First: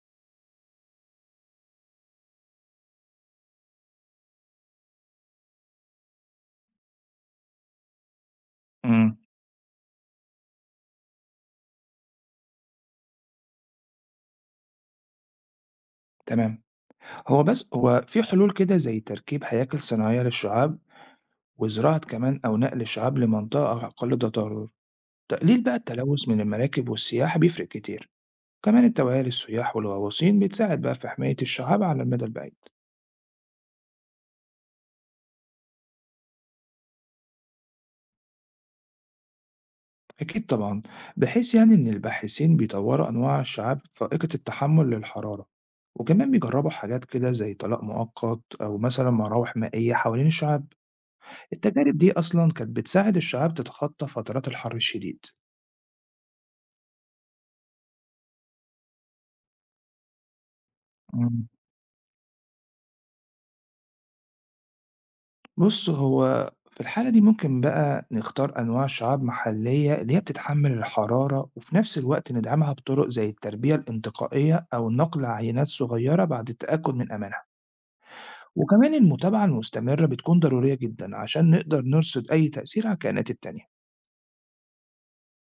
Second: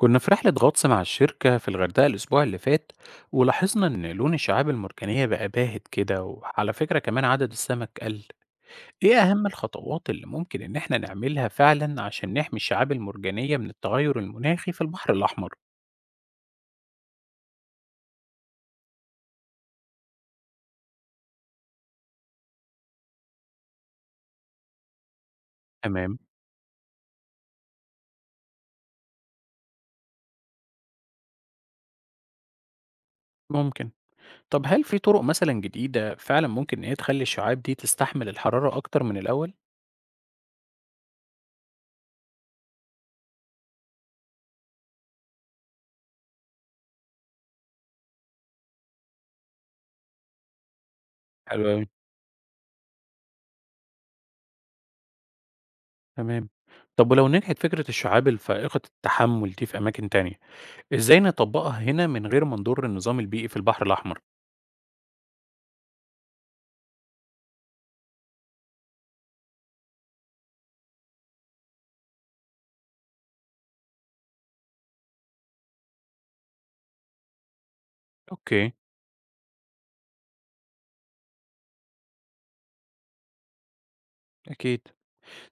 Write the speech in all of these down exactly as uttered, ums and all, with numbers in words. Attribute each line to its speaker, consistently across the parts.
Speaker 1: كنا في رحلة غطس مع الشركة في الغردقة الأسبوع اللي فات، ولاحظنا إن لون الشعاب المرجانية بقى باهت كده، وعلى فكرة كمان عدد السمك قل. إيه
Speaker 2: إمم،
Speaker 1: أهم الخطوات اللي ممكن إن إحنا نعملها فعلا عشان نحمي الشعاب المرجانية من التغير المناخي في البحر الأحمر؟
Speaker 2: تمام. هو بس هو في حلول كده زي تركيب هياكل صناعية للشعاب وزراعة كمان أو نقل الشعاب لمنطقة أقل تضرر، تقليل بقى
Speaker 1: تمام.
Speaker 2: التلوث من المراكب والسياحة بيفرق كتير، كمان التوعية للسياح والغواصين بتساعد بقى في حماية الشعاب على المدى البعيد.
Speaker 1: ممكن. طب هل في طرق مثلا جديدة فعلا ممكن إن هي تخلي الشعاب دي تستحمل الحرارة أكتر من الأول؟
Speaker 2: أكيد طبعًا، بحيث يعني إن الباحثين بيطوروا أنواع الشعاب فائقة التحمل للحرارة، وكمان بيجربوا حاجات كده زي طلاء مؤقت أو مثلًا مراوح مائية حوالين الشعاب.
Speaker 1: حلو أوي.
Speaker 2: التجارب دي أصلًا كانت بتساعد الشعاب تتخطى فترات الحر الشديد.
Speaker 1: تمام. طب ولو نجحت فكرة الشعاب الفائقة التحمل دي في أماكن تانية، إزاي
Speaker 2: إمم.
Speaker 1: نطبّقها هنا من غير ما نضر النظام البيئي في البحر الأحمر؟
Speaker 2: بُص، هو في الحالة دي ممكن بقى نختار أنواع شعاب محلية اللي هي بتتحمل الحرارة، وفي نفس الوقت ندعمها بطرق زي التربية الانتقائية أو نقل عينات صغيرة بعد التأكد من أمانها.
Speaker 1: اوكي.
Speaker 2: وكمان المتابعة المستمرة بتكون ضرورية جدًا عشان نقدر نرصد أي تأثير على الكائنات التانية.
Speaker 1: اكيد.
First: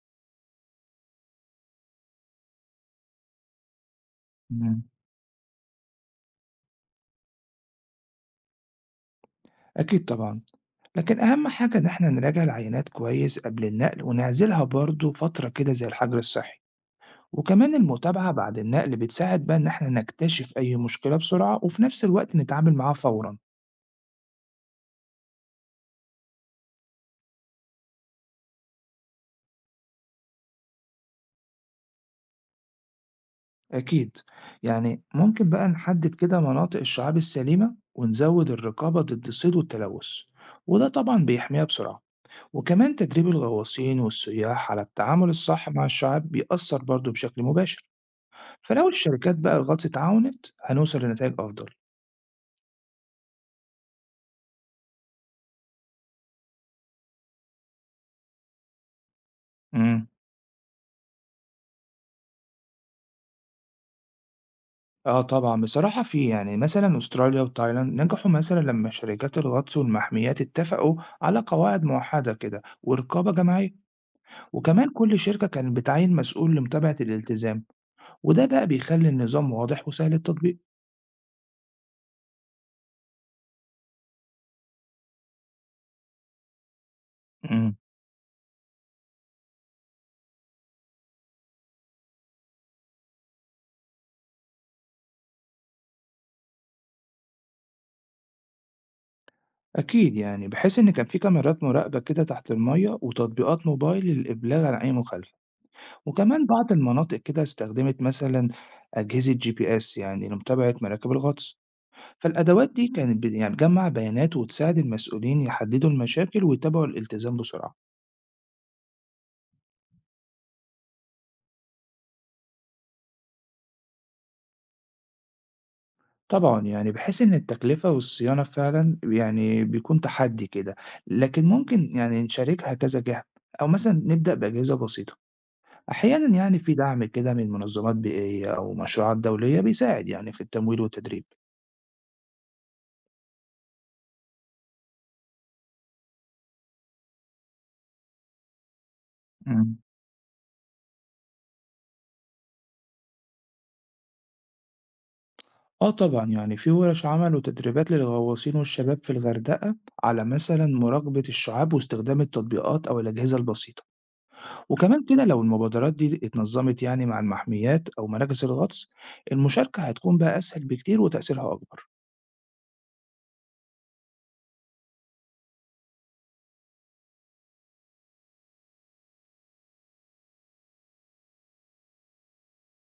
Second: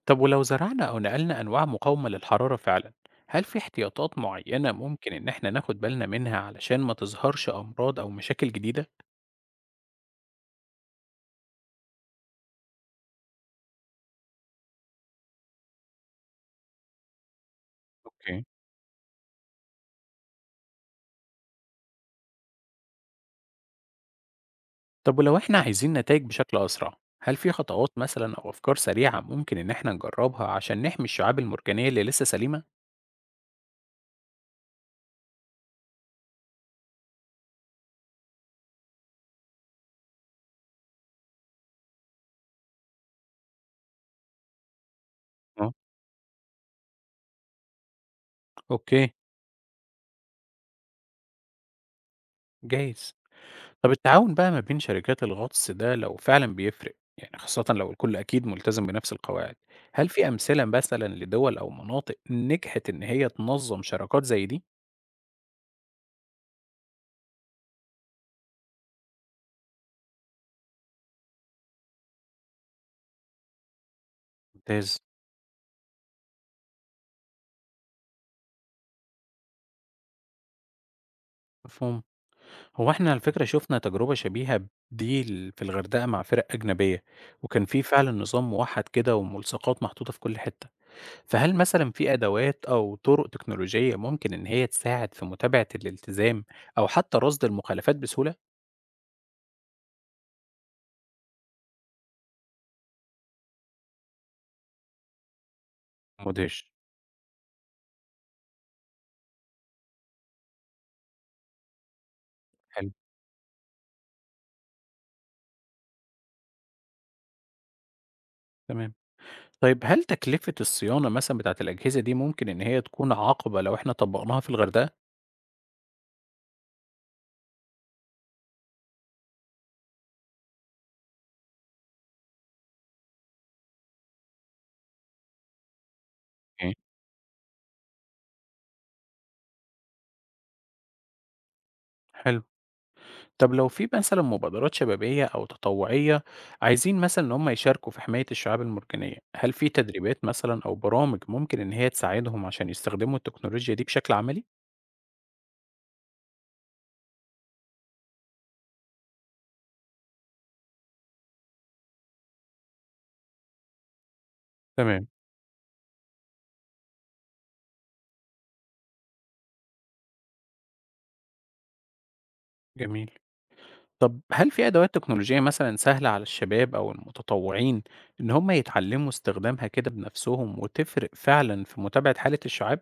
Speaker 1: طب ولو زرعنا أو نقلنا أنواع مقاومة للحرارة فعلا، هل في احتياطات معينة
Speaker 2: إمم.
Speaker 1: ممكن إن إحنا ناخد بالنا منها علشان ما تظهرش أمراض أو مشاكل جديدة؟
Speaker 2: أكيد طبعًا، لكن أهم حاجة إن إحنا نراجع العينات كويس قبل النقل ونعزلها برضه فترة كده زي الحجر الصحي. وكمان المتابعة
Speaker 1: اوكي.
Speaker 2: بعد النقل بتساعد بقى إن إحنا نكتشف أي مشكلة بسرعة وفي نفس الوقت نتعامل معاها فورا.
Speaker 1: طب ولو إحنا عايزين نتائج بشكل أسرع، هل في خطوات مثلا أو أفكار سريعة ممكن إن إحنا نجربها عشان نحمي الشعاب المرجانية اللي لسه سليمة؟
Speaker 2: أكيد يعني ممكن بقى نحدد كده مناطق الشعاب السليمة ونزود الرقابة ضد الصيد والتلوث، وده طبعا بيحميها بسرعة. وكمان تدريب الغواصين والسياح على التعامل الصح
Speaker 1: اه.
Speaker 2: مع الشعاب بيأثر برضه بشكل مباشر. فلو
Speaker 1: اوكي.
Speaker 2: الشركات بقى الغطس اتعاونت هنوصل لنتائج أفضل.
Speaker 1: جايز. طب التعاون بقى ما بين شركات الغطس ده لو فعلا بيفرق يعني، خاصة لو الكل أكيد ملتزم بنفس القواعد،
Speaker 2: مم.
Speaker 1: هل في أمثلة مثلا لدول أو مناطق نجحت إن هي تنظم شراكات زي دي؟
Speaker 2: آه طبعًا، بصراحة في، يعني مثلًا أستراليا وتايلاند نجحوا مثلًا لمّا شركات الغطس والمحميات اتفقوا على قواعد موحدة كده ورقابة جماعية، وكمان
Speaker 1: ممتاز.
Speaker 2: كل شركة كانت بتعين مسؤول لمتابعة الالتزام، وده بقى بيخلي النظام واضح وسهل التطبيق.
Speaker 1: مفهوم. هو احنا على فكرة شفنا تجربة شبيهة دي ال- في الغردقة مع فرق أجنبية، وكان
Speaker 2: إمم،
Speaker 1: في فعلا نظام موحد كده وملصقات محطوطة في كل حتة. فهل مثلا في أدوات أو طرق تكنولوجية ممكن إن هي تساعد في متابعة الالتزام أو حتى رصد المخالفات بسهولة؟
Speaker 2: أكيد يعني بحيث إن كان في كاميرات مراقبة كده تحت المَيّة وتطبيقات موبايل للإبلاغ عن أي مخالفة، وكمان
Speaker 1: مدهش.
Speaker 2: بعض المناطق كده استخدمت مثلًا أجهزة جي بي إس يعني لمتابعة مراكب الغطس. فالأدوات دي
Speaker 1: حلو.
Speaker 2: كانت بت- يعني بتجمع بيانات وتساعد المسؤولين يحددوا المشاكل ويتابعوا الالتزام بسرعة.
Speaker 1: تمام. طيب هل تكلفة الصيانة مثلًا بتاعة الأجهزة دي ممكن إن هي تكون عقبة لو إحنا طبّقناها في الغردقة؟
Speaker 2: طبعا يعني بحيث إن التكلفة والصيانة فعلا يعني بيكون تحدي كده، لكن ممكن يعني نشاركها كذا جهة أو مثلا نبدأ بأجهزة بسيطة. أحيانا يعني
Speaker 1: إمم.
Speaker 2: في دعم كده من منظمات بيئية أو مشروعات دولية بيساعد يعني في التمويل والتدريب.
Speaker 1: حلو. طب لو في مثلًا مبادرات شبابية أو تطوعية عايزين مثلًا إن هم يشاركوا في حماية الشعاب المرجانية، هل في
Speaker 2: مم.
Speaker 1: تدريبات مثلًا أو برامج ممكن إن هي تساعدهم عشان يستخدموا التكنولوجيا دي بشكل عملي؟
Speaker 2: اه طبعا يعني في ورش عمل وتدريبات للغواصين والشباب في الغردقة على مثلا مراقبة الشعاب واستخدام التطبيقات أو الأجهزة البسيطة، وكمان
Speaker 1: تمام.
Speaker 2: كده لو المبادرات دي اتنظمت يعني مع المحميات أو مراكز الغطس المشاركة هتكون بقى أسهل بكتير وتأثيرها أكبر.
Speaker 1: جميل. طب هل في أدوات تكنولوجية مثلًا سهلة على الشباب أو المتطوعين إن هم يتعلموا استخدامها كده بنفسهم وتفرق فعلًا في متابعة حالة الشعاب؟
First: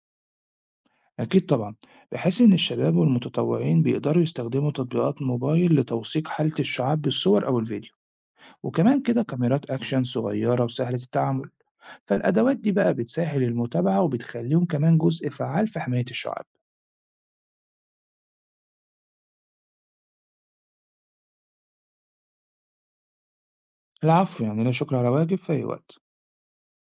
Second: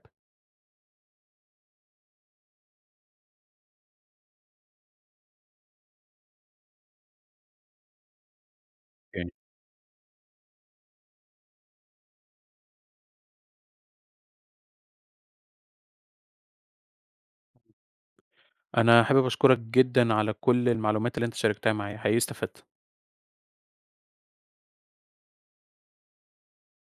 Speaker 2: أكيد طبعا بحيث إن الشباب والمتطوعين بيقدروا يستخدموا تطبيقات موبايل لتوثيق حالة الشعاب بالصور أو الفيديو، وكمان كده كاميرات أكشن صغيرة وسهلة التعامل. فالأدوات دي بقى بتسهل المتابعة وبتخليهم كمان جزء فعال في حماية الشعاب.
Speaker 1: أنا حابب أشكرك جدًا على كل المعلومات اللي أنت شاركتها معايا، حقيقي استفدت.
Speaker 2: العفو يعني لا شكر على واجب في أي وقت.